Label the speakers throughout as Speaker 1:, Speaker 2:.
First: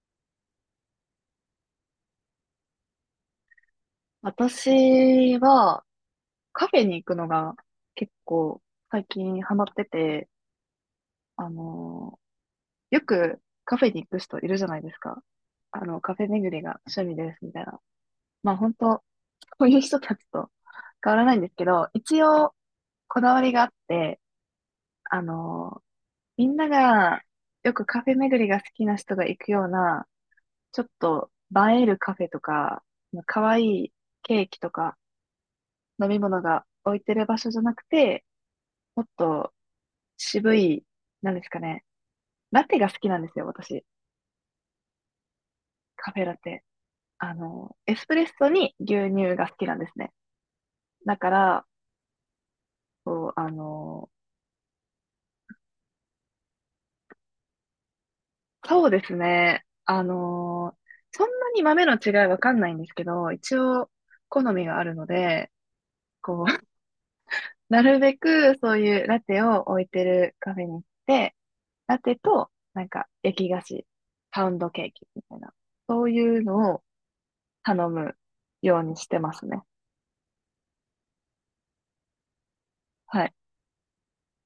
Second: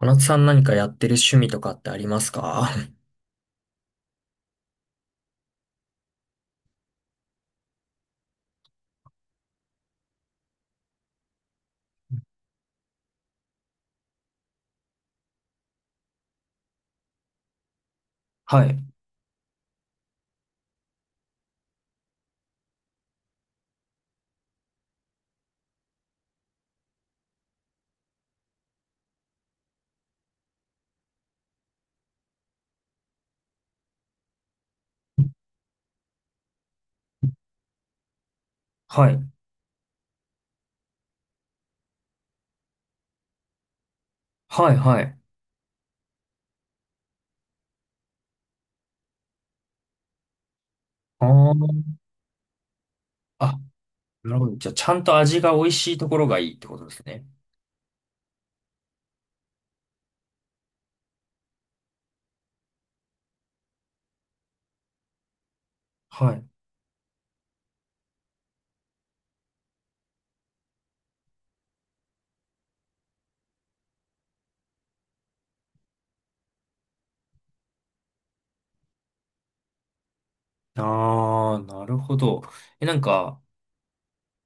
Speaker 1: 小夏さん何かやってる趣味とかってありますか？
Speaker 2: 私はカフェに行くのが結構最近ハマってて、あのーよくカフェに行く人いるじゃないですか。あの、カフェ巡りが趣味ですみたいな。まあ
Speaker 1: は
Speaker 2: 本
Speaker 1: い。
Speaker 2: 当、そういう人たちと変わらないんですけど、一応こだわりがあって、あのーみんながよくカフェ巡りが好きな人が行くような、ちょっと映えるカフェとか、可愛いケーキとか飲み物が置いてる場所じゃなくて、もっ
Speaker 1: はい。
Speaker 2: と渋い、なんですかね。ラテが好きなんですよ、私。
Speaker 1: はい。はい。
Speaker 2: カフェラテ。あの、エスプレッソに牛乳が好きなんですね。だ
Speaker 1: あ
Speaker 2: から、
Speaker 1: ー
Speaker 2: そう、あ
Speaker 1: あ、
Speaker 2: の、
Speaker 1: なるほど。じゃあ、ちゃんと味が美味しいところがいいってことですね。
Speaker 2: そうですね。あの、そんなに豆の違いわかんないんですけど、一応、好みがあるので、
Speaker 1: は
Speaker 2: こう、
Speaker 1: い。
Speaker 2: なるべくそういうラテを置いてるカフェに行って、ラテと、なんか、焼き菓子、パウンドケーキみたいな、そういうのを頼むようにしてますね。
Speaker 1: ああ、なるほど。え、なん
Speaker 2: はい。
Speaker 1: か、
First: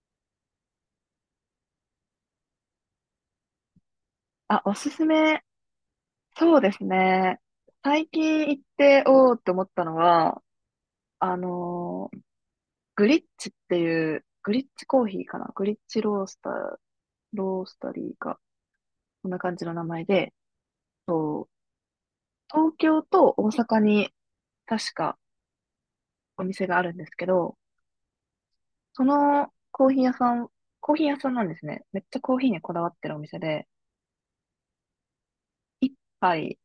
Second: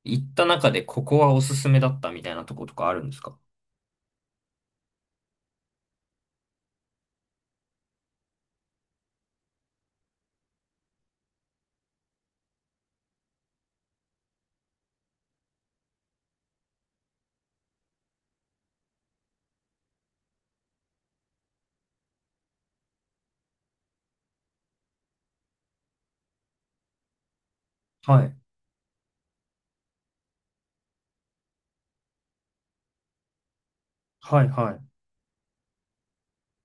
Speaker 1: 行った中でここはおすすめだったみたいなとことかあるんですか？
Speaker 2: あ、おすすめ。そうですね。最近行って、おーって思ったのは、あのーグリッチっていう、グリッチコーヒーかなグリッチロースター、ロースタリーか。こんな感じの名前で、そう東京と大阪に確かお店があるんですけど、
Speaker 1: はい。
Speaker 2: そのコーヒー屋さん、コーヒー屋さんなんですね。めっちゃコーヒーにこだわってるお店で、
Speaker 1: はい。は
Speaker 2: 一杯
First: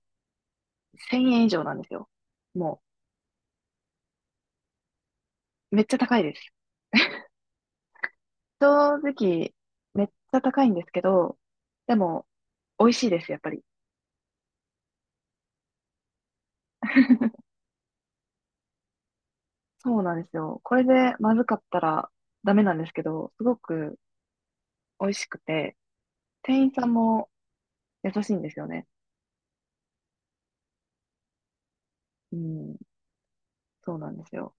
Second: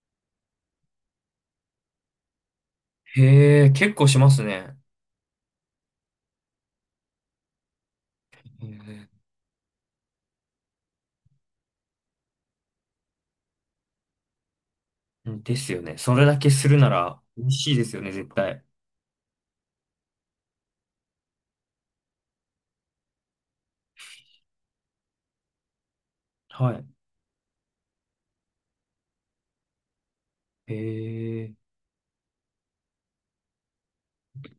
Speaker 2: 1000円以上なんですよ。も
Speaker 1: い。へえ、結構しますね。
Speaker 2: う、めっちゃ高いです。
Speaker 1: へ
Speaker 2: 正
Speaker 1: ー。
Speaker 2: 直、めっちゃ高いんですけど、でも、美味しいです、やっぱり。
Speaker 1: ですよね。それだけするなら美味しいですよね、絶対。
Speaker 2: そうなんですよ。これでまずかったらダメなんですけど、すごく美味しくて、店員
Speaker 1: は
Speaker 2: さ
Speaker 1: い。
Speaker 2: んも優しいんですよね。
Speaker 1: へえ、
Speaker 2: うん、そうなんですよ。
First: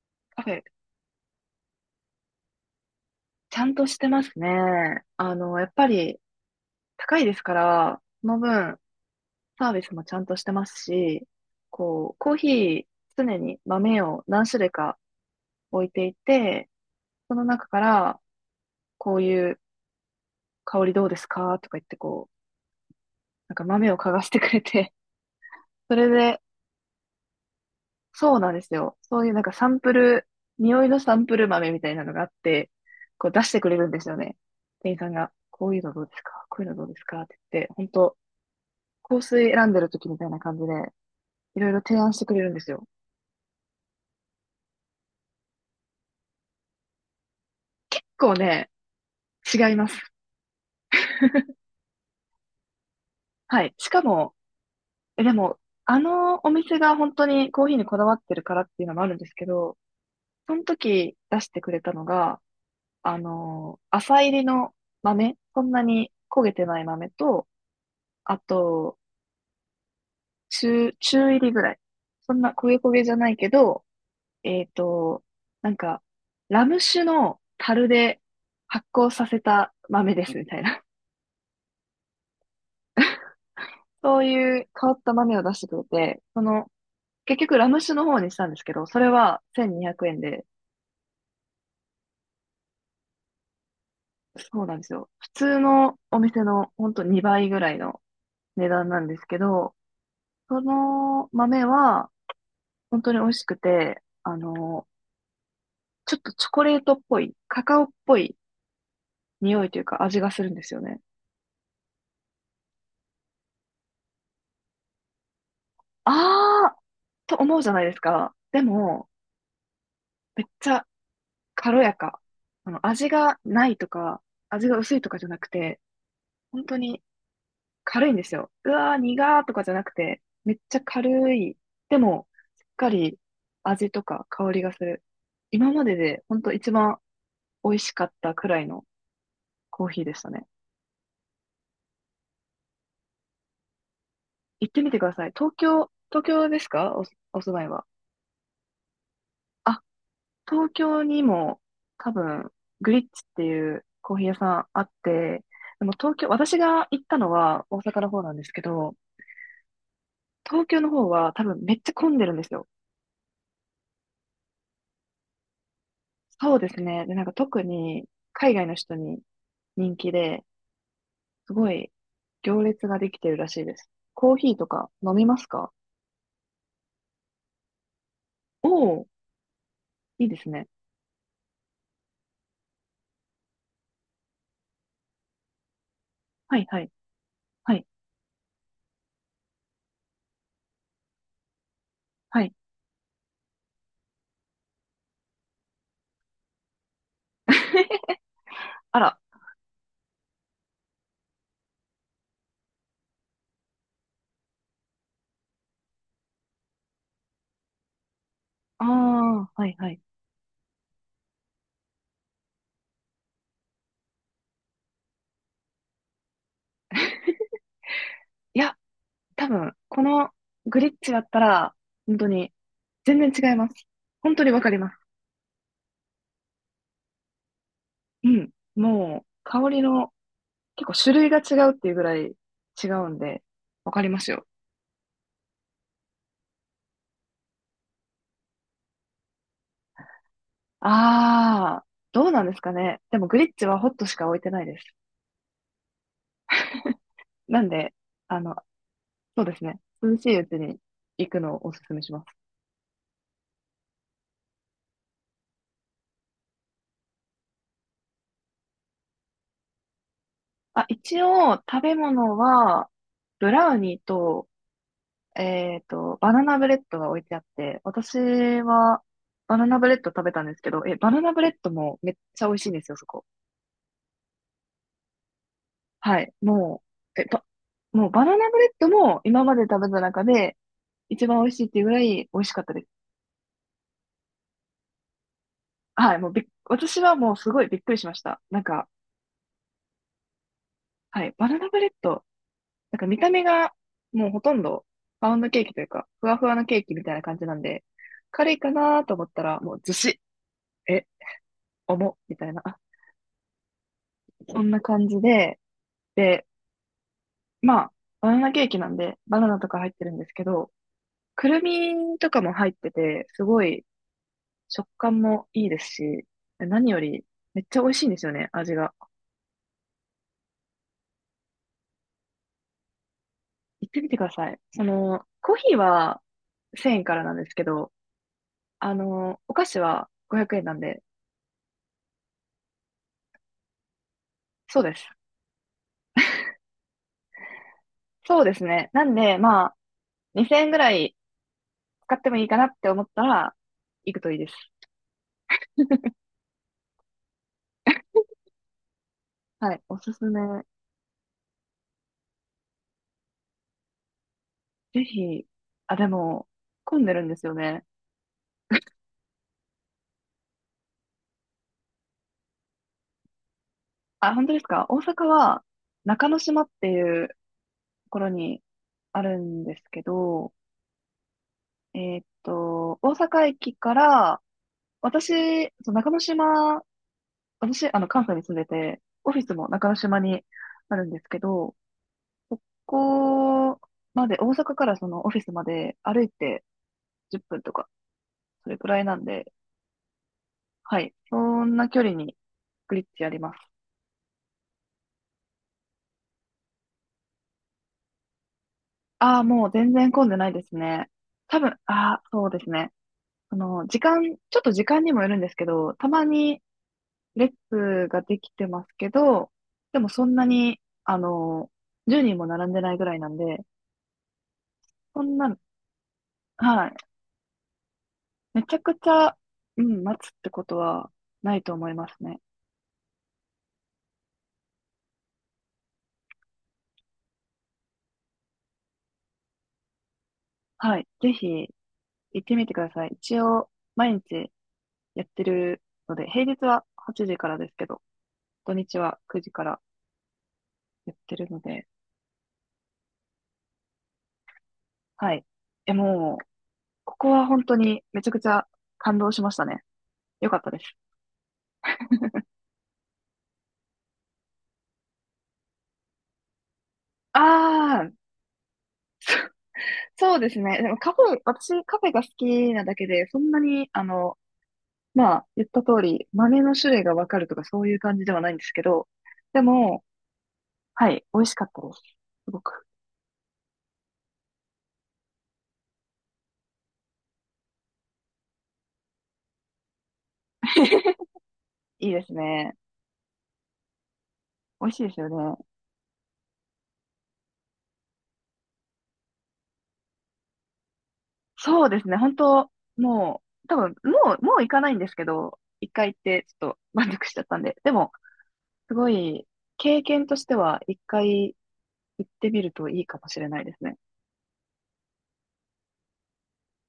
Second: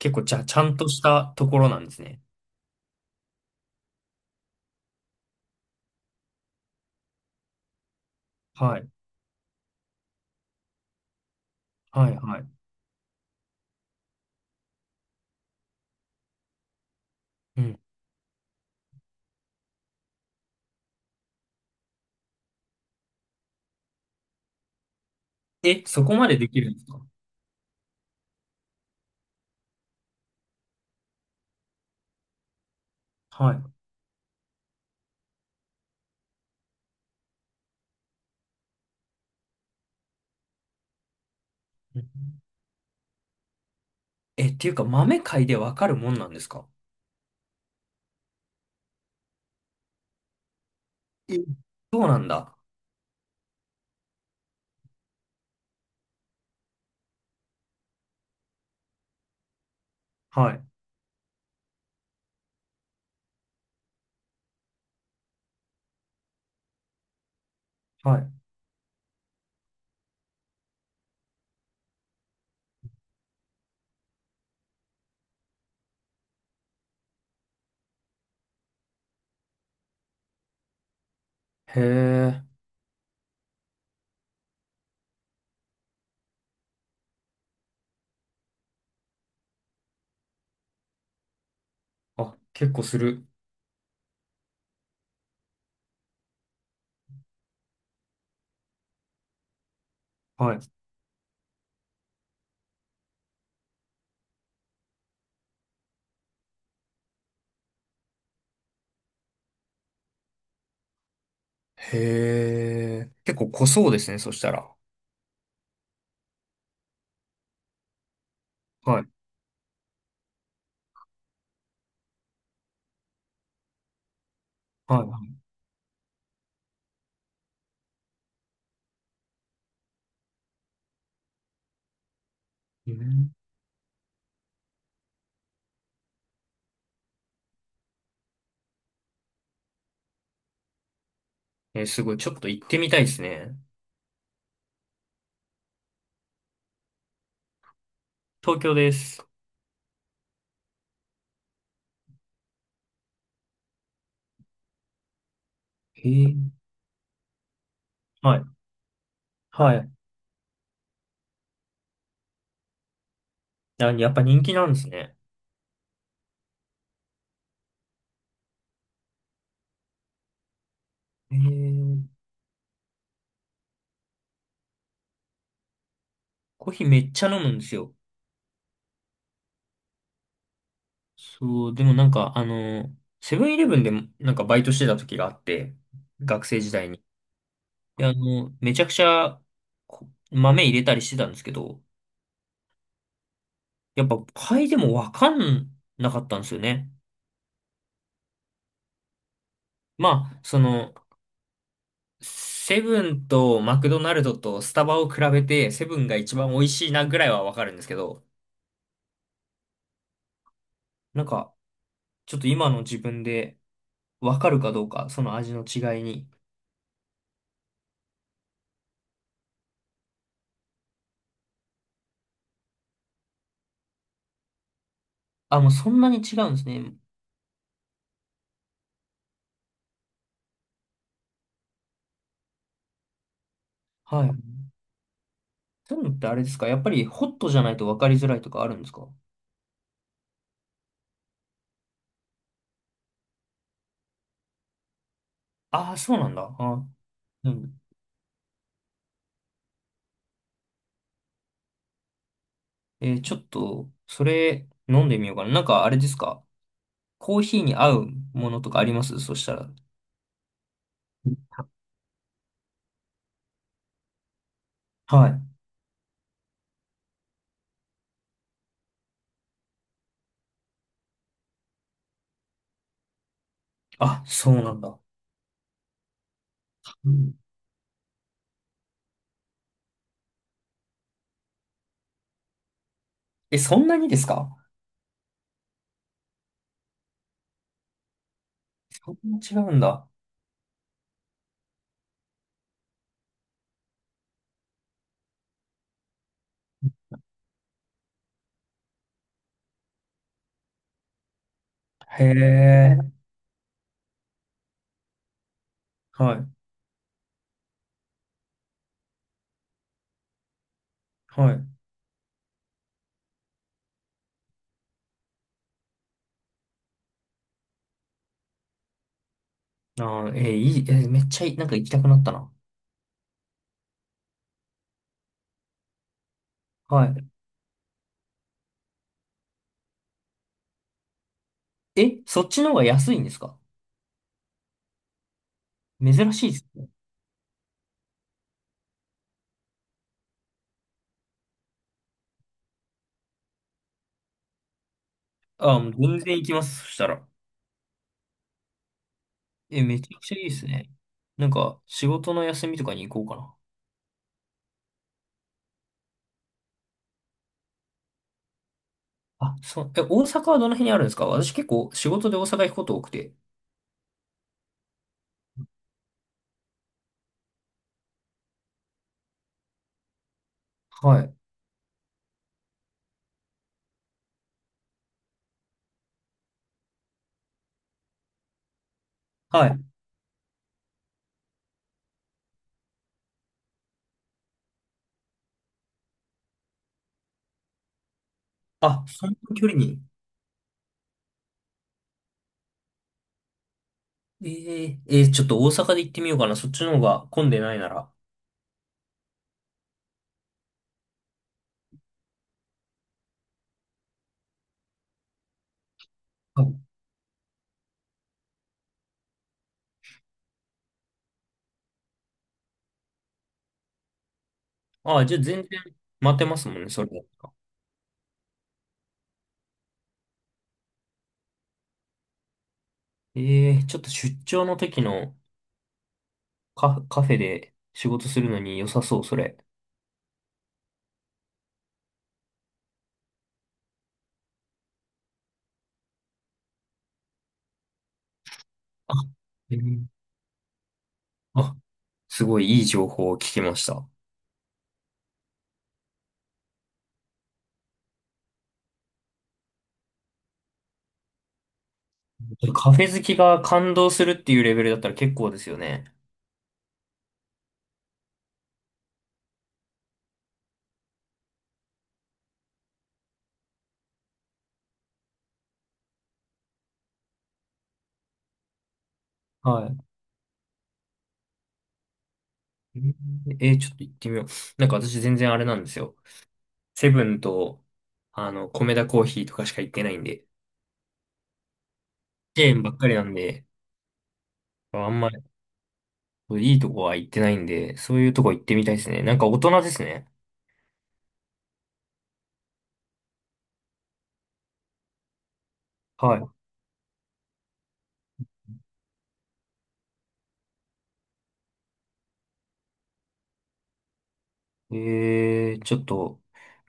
Speaker 1: 結構じゃ
Speaker 2: カ
Speaker 1: あ、
Speaker 2: フ
Speaker 1: ち
Speaker 2: ェ、
Speaker 1: ゃんとしたところなんですね。
Speaker 2: ちゃんとしてますね。あの、やっぱり高いですから、その
Speaker 1: は
Speaker 2: 分、
Speaker 1: い。
Speaker 2: サービスもちゃんとしてますし、
Speaker 1: は
Speaker 2: こう、
Speaker 1: い。
Speaker 2: コー
Speaker 1: は
Speaker 2: ヒ
Speaker 1: い。
Speaker 2: ー、常に豆を何種類か置いていて、その
Speaker 1: う
Speaker 2: 中か
Speaker 1: ん。
Speaker 2: ら、こういう香りどうですかとか言ってこう、なんか豆を嗅がしてくれて、
Speaker 1: え、
Speaker 2: そ
Speaker 1: そ
Speaker 2: れ
Speaker 1: こまで
Speaker 2: で、
Speaker 1: できるんですか？
Speaker 2: そうなんですよ。そういうなんかサンプル、匂いのサンプル豆みたいなのがあって、こう出し
Speaker 1: は
Speaker 2: て
Speaker 1: い。
Speaker 2: くれるんですよね。店員さんが、こういうのどうですかこういうのどうですかって言って、本当香水選んでる時みたいな感じで、いろいろ提
Speaker 1: う
Speaker 2: 案してくれ
Speaker 1: ん。
Speaker 2: るんですよ。
Speaker 1: え、っていうか、豆買いでわかるもんなんですか？
Speaker 2: 結構ね、違います。
Speaker 1: え、そうなんだ。
Speaker 2: はい。しかも、え、でも、あのお店が本当にコーヒーにこだわってるからっていうのもあるんですけど、
Speaker 1: は
Speaker 2: そ
Speaker 1: い。
Speaker 2: の時出してくれたのが、あの、浅入りの豆、そんなに焦げてない豆と、
Speaker 1: はい。
Speaker 2: あと、中入りぐらい。そんな焦げ焦げじゃないけど、えっと、なんか、ラム酒の樽で発酵させた豆ですみたいな。
Speaker 1: へえ。
Speaker 2: そういう変わった豆を出してくれて、その、結局ラム酒の方にしたんですけど、それは1200円で、
Speaker 1: あ、結構する。
Speaker 2: そうなんですよ。普通のお店のほんと2倍ぐらいの値段なんですけど、
Speaker 1: はい。
Speaker 2: その豆は、本当に美味しくて、あの、ちょっとチョコレートっぽい、カカオっぽい匂いというか味がするんですよね。
Speaker 1: へえ。結構濃そうですね、そしたら。
Speaker 2: あーと思うじゃないですか。で
Speaker 1: は
Speaker 2: も、
Speaker 1: い。
Speaker 2: めっちゃ軽やか。あの、味がないとか、味が薄い
Speaker 1: は
Speaker 2: とかじゃ
Speaker 1: い。
Speaker 2: なくて、本当に軽いんですよ。うわー、苦ーとかじゃなくて、めっちゃ軽い。でも、しっか
Speaker 1: う
Speaker 2: り
Speaker 1: ん。
Speaker 2: 味とか香りがする。今までで本当一番美味しかったくらいのコーヒーでしたね。
Speaker 1: えすごい。ちょっと行ってみたいですね。
Speaker 2: 行ってみてください。東京ですかお、お住まいは。
Speaker 1: 東京です。
Speaker 2: あ、東京にも多分、グリッチっていうコーヒー屋さんあって、でも
Speaker 1: へ
Speaker 2: 東京、
Speaker 1: え。
Speaker 2: 私が行ったのは大阪の方な
Speaker 1: は
Speaker 2: んで
Speaker 1: い。
Speaker 2: すけど、
Speaker 1: はい。
Speaker 2: 東京の方は多分めっちゃ混んでるんですよ。
Speaker 1: あ、やっぱ人気なんですね。
Speaker 2: そうですね。で、なんか特に海外の人に人気で、
Speaker 1: へ
Speaker 2: すごい
Speaker 1: え。
Speaker 2: 行列ができてるらしいです。コーヒーとか飲みますか
Speaker 1: コーヒーめっちゃ飲むんですよ。
Speaker 2: おおー、いいですね。
Speaker 1: そう、でもなんか、セブンイレブンでもなんかバイトしてた時があって、学
Speaker 2: は
Speaker 1: 生
Speaker 2: い
Speaker 1: 時
Speaker 2: は
Speaker 1: 代
Speaker 2: い、
Speaker 1: に。
Speaker 2: はい、
Speaker 1: で、めちゃくちゃこ豆入れたりしてたんですけど、
Speaker 2: はい。
Speaker 1: やっぱ買いでもわかんなかったんですよね。
Speaker 2: あら、
Speaker 1: まあ、その、セブンとマクドナルドとスタバを比べて、セブンが一番美味しいなぐらいはわかるんですけど、
Speaker 2: ああ、はいはい。
Speaker 1: なんか、ちょっと今の自分でわかるかどうか、その味の違いに。
Speaker 2: いや多分、このグリッチだったら、本当に、全然違います。本当にわかります。
Speaker 1: あ、もうそんなに違うんですね。
Speaker 2: うん。もう、香りの、結構種類が違うっていうぐらい違うんで、わかりま
Speaker 1: は
Speaker 2: すよ。
Speaker 1: い。そういうのってあれですか？やっぱりホットじゃないと分かりづらいとかあるんですか？
Speaker 2: あー、どうなんですかね。でもグリッチはホットしか置いてないです。
Speaker 1: ああー、そうなんだ。あ、う
Speaker 2: なん
Speaker 1: ん。
Speaker 2: で、あの、そうですね。涼しいうちに行くのをおすすめします。
Speaker 1: えーちょっと、それ飲んでみようかな。なんかあれですか？コーヒーに合うものとかありますそしたら。
Speaker 2: あ、一応、食べ物は、ブラウニーと、
Speaker 1: はい。
Speaker 2: バナナブレッドが置いてあって、私はバナナブレッド食べたんですけど、え、バナナブレッドもめっちゃ美味しいんですよ、そこ。
Speaker 1: あ、そうなんだ。
Speaker 2: はい。も
Speaker 1: う
Speaker 2: う、
Speaker 1: ん。
Speaker 2: もうバナナブレッドも今まで食べた中で一番美味しいっていうぐらい美味しかったです。
Speaker 1: え、そんなにですか？
Speaker 2: はい。もうびっ、私はもうすごいびっくりしました。なんか、
Speaker 1: そんな違うんだ。
Speaker 2: はい。バナナブレッド、なんか見た目がもうほとんどパウンドケーキというか、ふわふわのケーキみたいな感じなんで、軽いかなと思ったらもうずし、え、重っ、
Speaker 1: へ
Speaker 2: みたいな、あ
Speaker 1: え。
Speaker 2: そんな感じで、
Speaker 1: は
Speaker 2: で、
Speaker 1: い。
Speaker 2: まあ、バナナケーキなんで、バナナとか入ってるんですけど、く
Speaker 1: は
Speaker 2: る
Speaker 1: い。
Speaker 2: みとかも入ってて、すごい食感もいいですし、何よりめっちゃ美味しいんですよね、味が。
Speaker 1: あー、えーいい、えーめっちゃいい、なんか行きたくなったな。
Speaker 2: 行ってみてください。その、コーヒーは1000円
Speaker 1: は
Speaker 2: から
Speaker 1: い。
Speaker 2: なんですけど、あの、お菓子は500円なんで、
Speaker 1: え、そっちの方が安いんですか？
Speaker 2: そうです。
Speaker 1: 珍しいですね。
Speaker 2: そうですね。なんで、まあ、2000円ぐらい使ってもいいかなって思ったら、行くといいです。
Speaker 1: あー、もう全然行きます。そしたら。
Speaker 2: はい、
Speaker 1: え、
Speaker 2: お
Speaker 1: めち
Speaker 2: す
Speaker 1: ゃ
Speaker 2: す
Speaker 1: くちゃ
Speaker 2: め。
Speaker 1: いいですね。なんか、仕事の休みとかに行こうかな。
Speaker 2: ぜひ、あ、でも、混んでるんですよね。
Speaker 1: あ、そう、え、大阪はどの辺にあるんですか？私結構仕事で大阪行くこと多くて。
Speaker 2: あ、本当ですか大阪は中之島っていうところにあるんですけど、
Speaker 1: はい。
Speaker 2: えーっと、大阪駅から、私、そう中之島、私、あの、関西に住んでて、オフィス
Speaker 1: は
Speaker 2: も
Speaker 1: い。
Speaker 2: 中之島にあるんですけど、ここまで、大阪からそのオフィスまで歩いて10分とか、それくら
Speaker 1: あ、
Speaker 2: いなん
Speaker 1: そんな
Speaker 2: で、
Speaker 1: 距離に。
Speaker 2: はい、そんな距離にグリッチあります。
Speaker 1: えええーちょっと大阪で行ってみようかな。そっちの方が混んでないなら。
Speaker 2: ああ、もう全然混んでないですね。多分、ああ、そうですね。ちょっと時間にもよるんですけど、たまに
Speaker 1: はい。
Speaker 2: 列ができてますけど、でもそんなに、あの、10人も並んでないぐらいなんで、そ
Speaker 1: あ、じ
Speaker 2: ん
Speaker 1: ゃあ
Speaker 2: な、
Speaker 1: 全然待てますもん
Speaker 2: は
Speaker 1: ね、
Speaker 2: い。
Speaker 1: それだったら。
Speaker 2: めちゃくちゃ、うん、待つってことはないと思いますね。
Speaker 1: ええちょっと出張の時のカフ、カフェで仕事するのに良さそう、それ。
Speaker 2: はい。ぜひ行ってみてください。一応、毎日やってるので、平日は8時からですけど、土日
Speaker 1: あ、
Speaker 2: は9時か
Speaker 1: え
Speaker 2: ら
Speaker 1: ー、
Speaker 2: やってるの
Speaker 1: あ、
Speaker 2: で、
Speaker 1: すごいいい情報を聞きました。
Speaker 2: はい。え、もう、ここは本当にめちゃくちゃ感動しましたね。よかったです。
Speaker 1: カフェ好きが感動するっていうレベルだったら結構ですよね。
Speaker 2: ああ、そうですね。でもカフェ、私カフェが好きなだけで、そんなに、あの、まあ、言った通り、豆の種類がわかるとかそういう感じではないんですけど、で
Speaker 1: はい。
Speaker 2: も、はい、美味しかったです。すごく。
Speaker 1: えー、ちょっと行ってみよう。なんか私全然あれなんですよ。セブンと、コメダコーヒーとかしか行ってないんで、
Speaker 2: いいです
Speaker 1: チェ
Speaker 2: ね。
Speaker 1: ーンばっかりなんで、
Speaker 2: 美味しい
Speaker 1: あ
Speaker 2: です
Speaker 1: ん
Speaker 2: よ
Speaker 1: ま
Speaker 2: ね。
Speaker 1: りいいとこは行ってないんで、そういうとこ行ってみたいですね。なんか大人ですね。
Speaker 2: そうですね。本当もう、もう行かないんですけど、一回行って、ち
Speaker 1: は
Speaker 2: ょっと満足しちゃったんで。でも、すごい、経験としては、一回行ってみるといいかもしれないですね。
Speaker 1: い。えー、ちょっと、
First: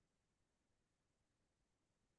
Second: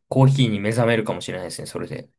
Speaker 1: コーヒーに目覚めるかもしれないですね、それで。